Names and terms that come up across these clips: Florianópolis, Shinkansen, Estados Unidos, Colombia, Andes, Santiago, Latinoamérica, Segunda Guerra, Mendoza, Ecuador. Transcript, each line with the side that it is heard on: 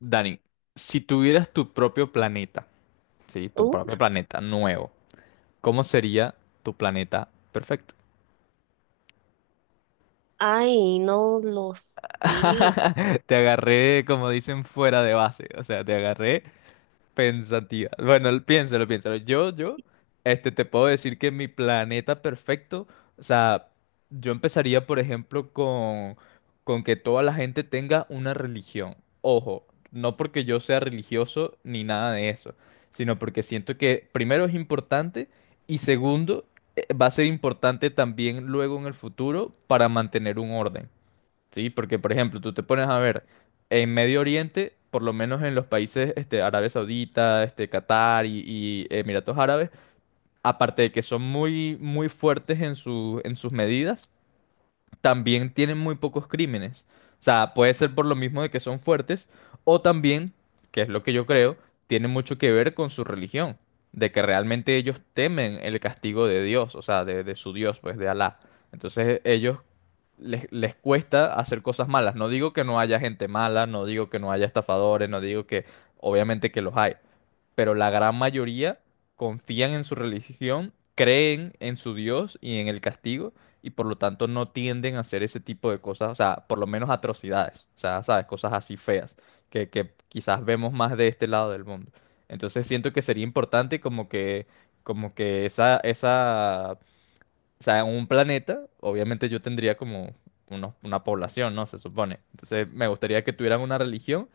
left: Dani, si tuvieras tu propio planeta, sí, tu
right: Uh,
left: propio planeta nuevo, ¿cómo sería tu planeta perfecto?
right: no lo sé.
left: Te agarré, como dicen, fuera de base, o sea, te agarré pensativa. Bueno, piénsalo, piénsalo. Yo, te puedo decir que mi planeta perfecto, o sea, yo empezaría, por ejemplo, con que toda la gente tenga una religión. Ojo, no porque yo sea religioso ni nada de eso, sino porque siento que primero es importante y segundo, va a ser importante también luego en el futuro para mantener un orden. Sí, porque por ejemplo, tú te pones a ver en Medio Oriente, por lo menos en los países Arabia Saudita, Qatar y Emiratos Árabes, aparte de que son muy, muy fuertes en sus medidas, también tienen muy pocos crímenes. O sea, puede ser por lo mismo de que son fuertes, o también, que es lo que yo creo, tiene mucho que ver con su religión, de que realmente ellos temen el castigo de Dios, o sea, de su Dios, pues de Alá. Entonces ellos les cuesta hacer cosas malas. No digo que no haya gente mala, no digo que no haya estafadores, no digo que, obviamente que los hay, pero la gran mayoría confían en su religión, creen en su Dios y en el castigo y por lo tanto no tienden a hacer ese tipo de cosas, o sea, por lo menos atrocidades, o sea, sabes, cosas así feas, que quizás vemos más de este lado del mundo. Entonces siento que sería importante como que esa, o sea, en un planeta, obviamente yo tendría como una población, ¿no? Se supone. Entonces me gustaría que tuvieran una religión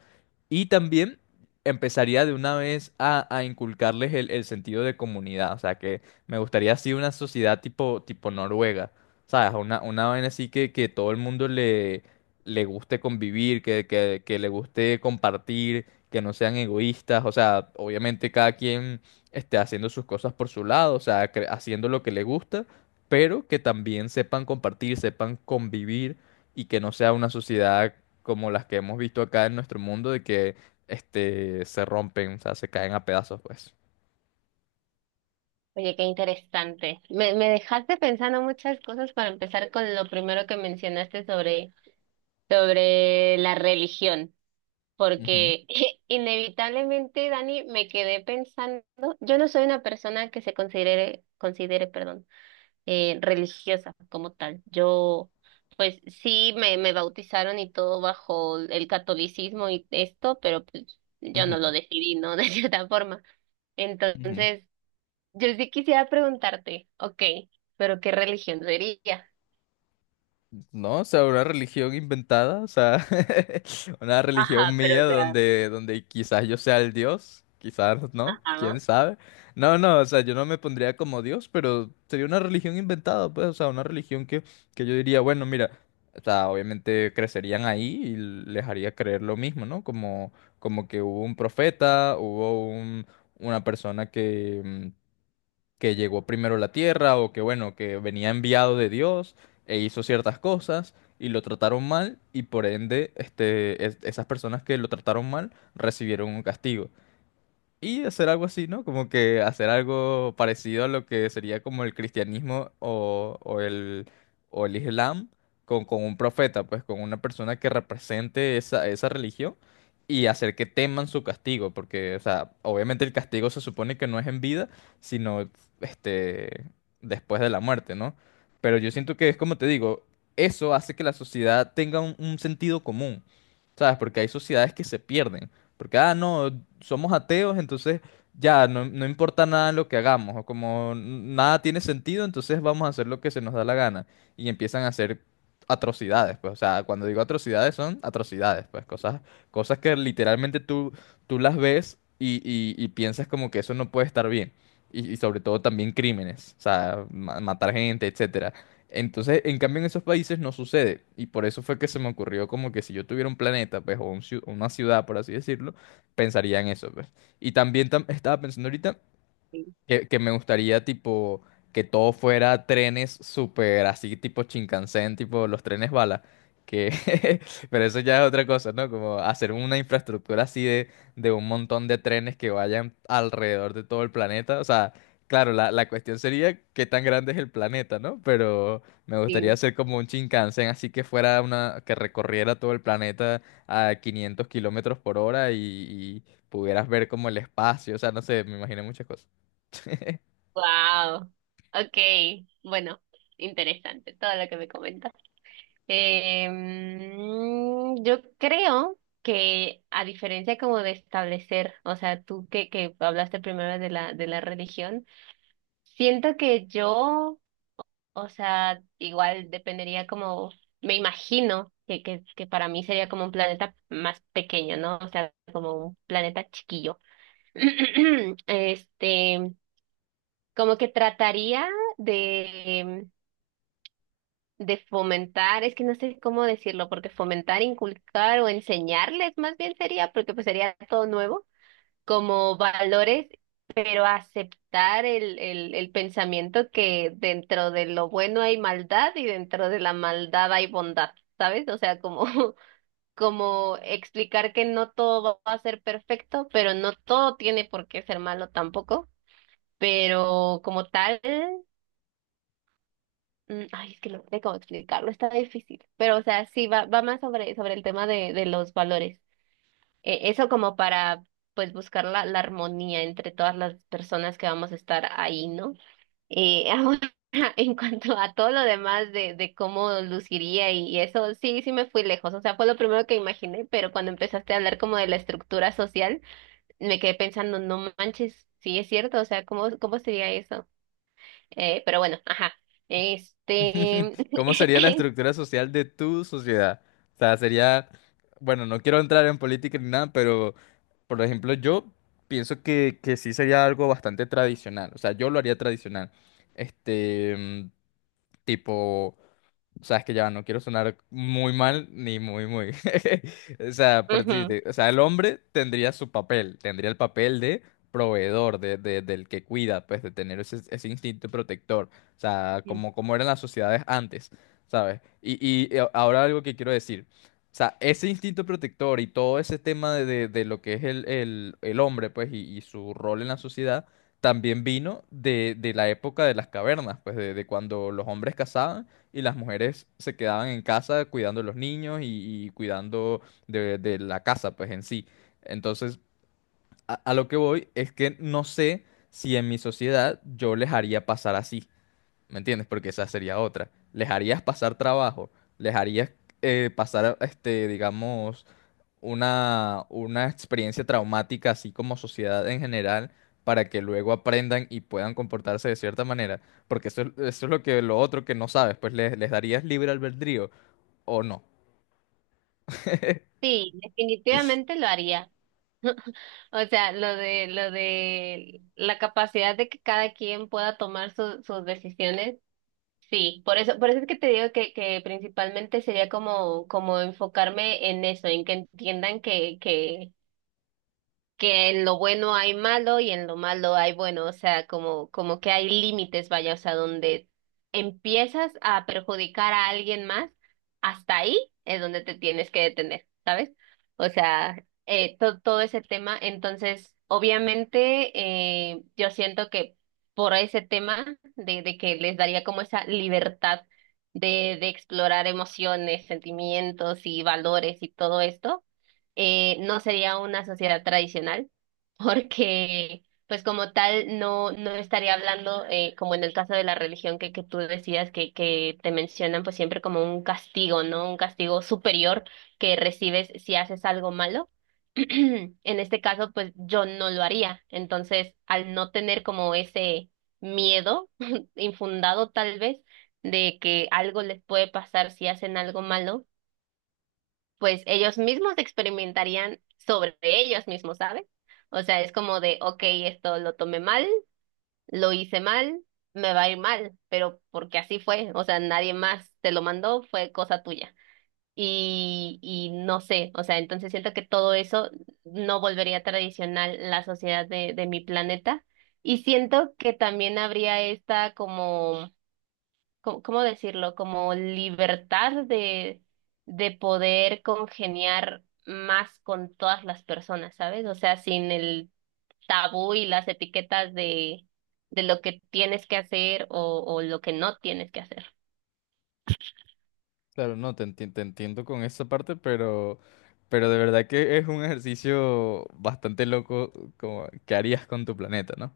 left: y también empezaría de una vez a inculcarles el sentido de comunidad. O sea, que me gustaría así una sociedad tipo Noruega. ¿Sabes? Una vaina así que todo el mundo le guste convivir, que le guste compartir, que no sean egoístas. O sea, obviamente cada quien esté haciendo sus cosas por su lado, o sea, haciendo lo que le gusta, pero que también sepan compartir, sepan convivir y que no sea una sociedad como las que hemos visto acá en nuestro mundo, de que se rompen, o sea, se caen a pedazos, pues.
right: Oye, qué interesante. Me dejaste pensando muchas cosas. Para empezar con lo primero que mencionaste sobre la religión,
left: Ujú,
right: porque inevitablemente, Dani, me quedé pensando, yo no soy una persona que se considere, perdón, religiosa como tal. Yo, pues sí, me bautizaron y todo bajo el catolicismo y esto, pero pues yo no lo
left: ujú,
right: decidí, ¿no? De cierta forma.
left: ujú.
right: Entonces, yo sí quisiera preguntarte, ok, pero ¿qué religión sería?
left: No, o sea, una religión inventada, o sea, una religión
right: Ajá, pero
left: mía
right: o sea,
left: donde quizás yo sea el Dios, quizás no,
right: ajá,
left: quién sabe. No, no, o sea, yo no me pondría como Dios, pero sería una religión inventada, pues, o sea, una religión que yo diría, bueno, mira, o sea, obviamente crecerían ahí y les haría creer lo mismo, ¿no? Como, que hubo un profeta, hubo una persona que llegó primero a la tierra o que bueno, que venía enviado de Dios e hizo ciertas cosas y lo trataron mal y por ende esas personas que lo trataron mal recibieron un castigo. Y hacer algo así, ¿no? Como que hacer algo parecido a lo que sería como el cristianismo o el islam con un profeta, pues con una persona que represente esa religión y hacer que teman su castigo, porque, o sea, obviamente el castigo se supone que no es en vida, sino este, después de la muerte, ¿no? Pero yo siento que es como te digo, eso hace que la sociedad tenga un sentido común. ¿Sabes? Porque hay sociedades que se pierden. Porque, ah, no, somos ateos, entonces ya no importa nada lo que hagamos, o como nada tiene sentido, entonces vamos a hacer lo que se nos da la gana. Y empiezan a hacer atrocidades, pues, o sea, cuando digo atrocidades son atrocidades, pues, cosas que literalmente tú las ves y piensas como que eso no puede estar bien. Y sobre todo también crímenes, o sea, matar gente, etcétera. Entonces, en cambio, en esos países no sucede. Y por eso fue que se me ocurrió como que si yo tuviera un planeta, pues, o una ciudad, por así decirlo, pensaría en eso, pues. Y también estaba pensando ahorita
right: sí.
left: que me gustaría, tipo, que todo fuera trenes súper así, tipo Shinkansen, tipo los trenes bala. Que. Pero eso ya es otra cosa, ¿no? Como hacer una infraestructura así de un montón de trenes que vayan alrededor de todo el planeta. O sea, claro, la cuestión sería qué tan grande es el planeta, ¿no? Pero me gustaría
right: Sí,
left: hacer como un Shinkansen así que fuera una que recorriera todo el planeta a 500 kilómetros por hora y pudieras ver como el espacio. O sea, no sé, me imaginé muchas cosas.
right: wow. Ok, bueno, interesante todo lo que me comentas. Yo creo que a diferencia como de establecer, o sea, tú que hablaste primero de de la religión, siento que yo. O sea, igual dependería como, me imagino que para mí sería como un planeta más pequeño, ¿no? O sea, como un planeta chiquillo. Este, como que trataría de, de fomentar, es que no sé cómo decirlo, porque fomentar, inculcar o enseñarles más bien sería, porque pues sería todo nuevo como valores, pero aceptar el pensamiento que dentro de lo bueno hay maldad y dentro de la maldad hay bondad, ¿sabes? O sea, como, como explicar que no todo va a ser perfecto, pero no todo tiene por qué ser malo tampoco. Pero como tal, es que no sé cómo explicarlo, está difícil. Pero, o sea, sí, va más sobre el tema de los valores. Eso como para pues buscar la armonía entre todas las personas que vamos a estar ahí, ¿no? Ahora, en cuanto a todo lo demás de cómo luciría y, eso, sí, sí me fui lejos, o sea, fue lo primero que imaginé, pero cuando empezaste a hablar como de la estructura social, me quedé pensando, no manches, sí es cierto, o sea, cómo sería eso? Pero bueno, ajá, este,
left: ¿Cómo sería la estructura social de tu sociedad? O sea, sería, bueno, no quiero entrar en política ni nada, pero, por ejemplo, yo pienso que sí sería algo bastante tradicional. O sea, yo lo haría tradicional. Este, mm, tipo, O sea, es que ya no quiero sonar muy mal ni muy, muy. O sea, por
right: ujú.
left: decirte, o sea, el hombre tendría su papel, tendría el papel de proveedor, del que cuida, pues, de tener ese instinto protector. O sea, como eran las sociedades antes, ¿sabes? Y ahora algo que quiero decir. O sea, ese instinto protector y todo ese tema de lo que es el hombre, pues, y su rol en la sociedad, también vino de la época de las cavernas, pues, de cuando los hombres cazaban y las mujeres se quedaban en casa cuidando a los niños y cuidando de la casa, pues en sí. Entonces, a lo que voy es que no sé si en mi sociedad yo les haría pasar así, ¿me entiendes? Porque esa sería otra. Les harías pasar trabajo, les harías pasar, digamos, una experiencia traumática, así como sociedad en general, para que luego aprendan y puedan comportarse de cierta manera. Porque eso es lo que lo otro que no sabes, pues les darías libre albedrío o no.
right: Sí, definitivamente lo haría. O sea, lo de la capacidad de que cada quien pueda tomar sus decisiones, sí. Por eso es que te digo que principalmente sería como, como enfocarme en eso, en que entiendan que en lo bueno hay malo y en lo malo hay bueno, o sea, como, como que hay límites, vaya, o sea, donde empiezas a perjudicar a alguien más, hasta ahí es donde te tienes que detener, ¿sabes? O sea, todo ese tema, entonces, obviamente, yo siento que por ese tema de que les daría como esa libertad de explorar emociones, sentimientos y valores y todo esto. No sería una sociedad tradicional, porque pues como tal no estaría hablando, como en el caso de la religión que tú decías, que te mencionan pues siempre como un castigo, ¿no? Un castigo superior que recibes si haces algo malo. En este caso, pues yo no lo haría. Entonces, al no tener como ese miedo infundado tal vez de que algo les puede pasar si hacen algo malo, pues ellos mismos experimentarían sobre ellos mismos, ¿sabes? O sea, es como de, ok, esto lo tomé mal, lo hice mal, me va a ir mal, pero porque así fue, o sea, nadie más te lo mandó, fue cosa tuya. Y no sé, o sea, entonces siento que todo eso no volvería tradicional la sociedad de mi planeta. Y siento que también habría esta como cómo decirlo? Como libertad de poder congeniar más con todas las personas, ¿sabes? O sea, sin el tabú y las etiquetas de lo que tienes que hacer o lo que no tienes que hacer.
left: Claro, no, te entiendo con esa parte, pero, de verdad que es un ejercicio bastante loco como que harías con tu planeta, ¿no?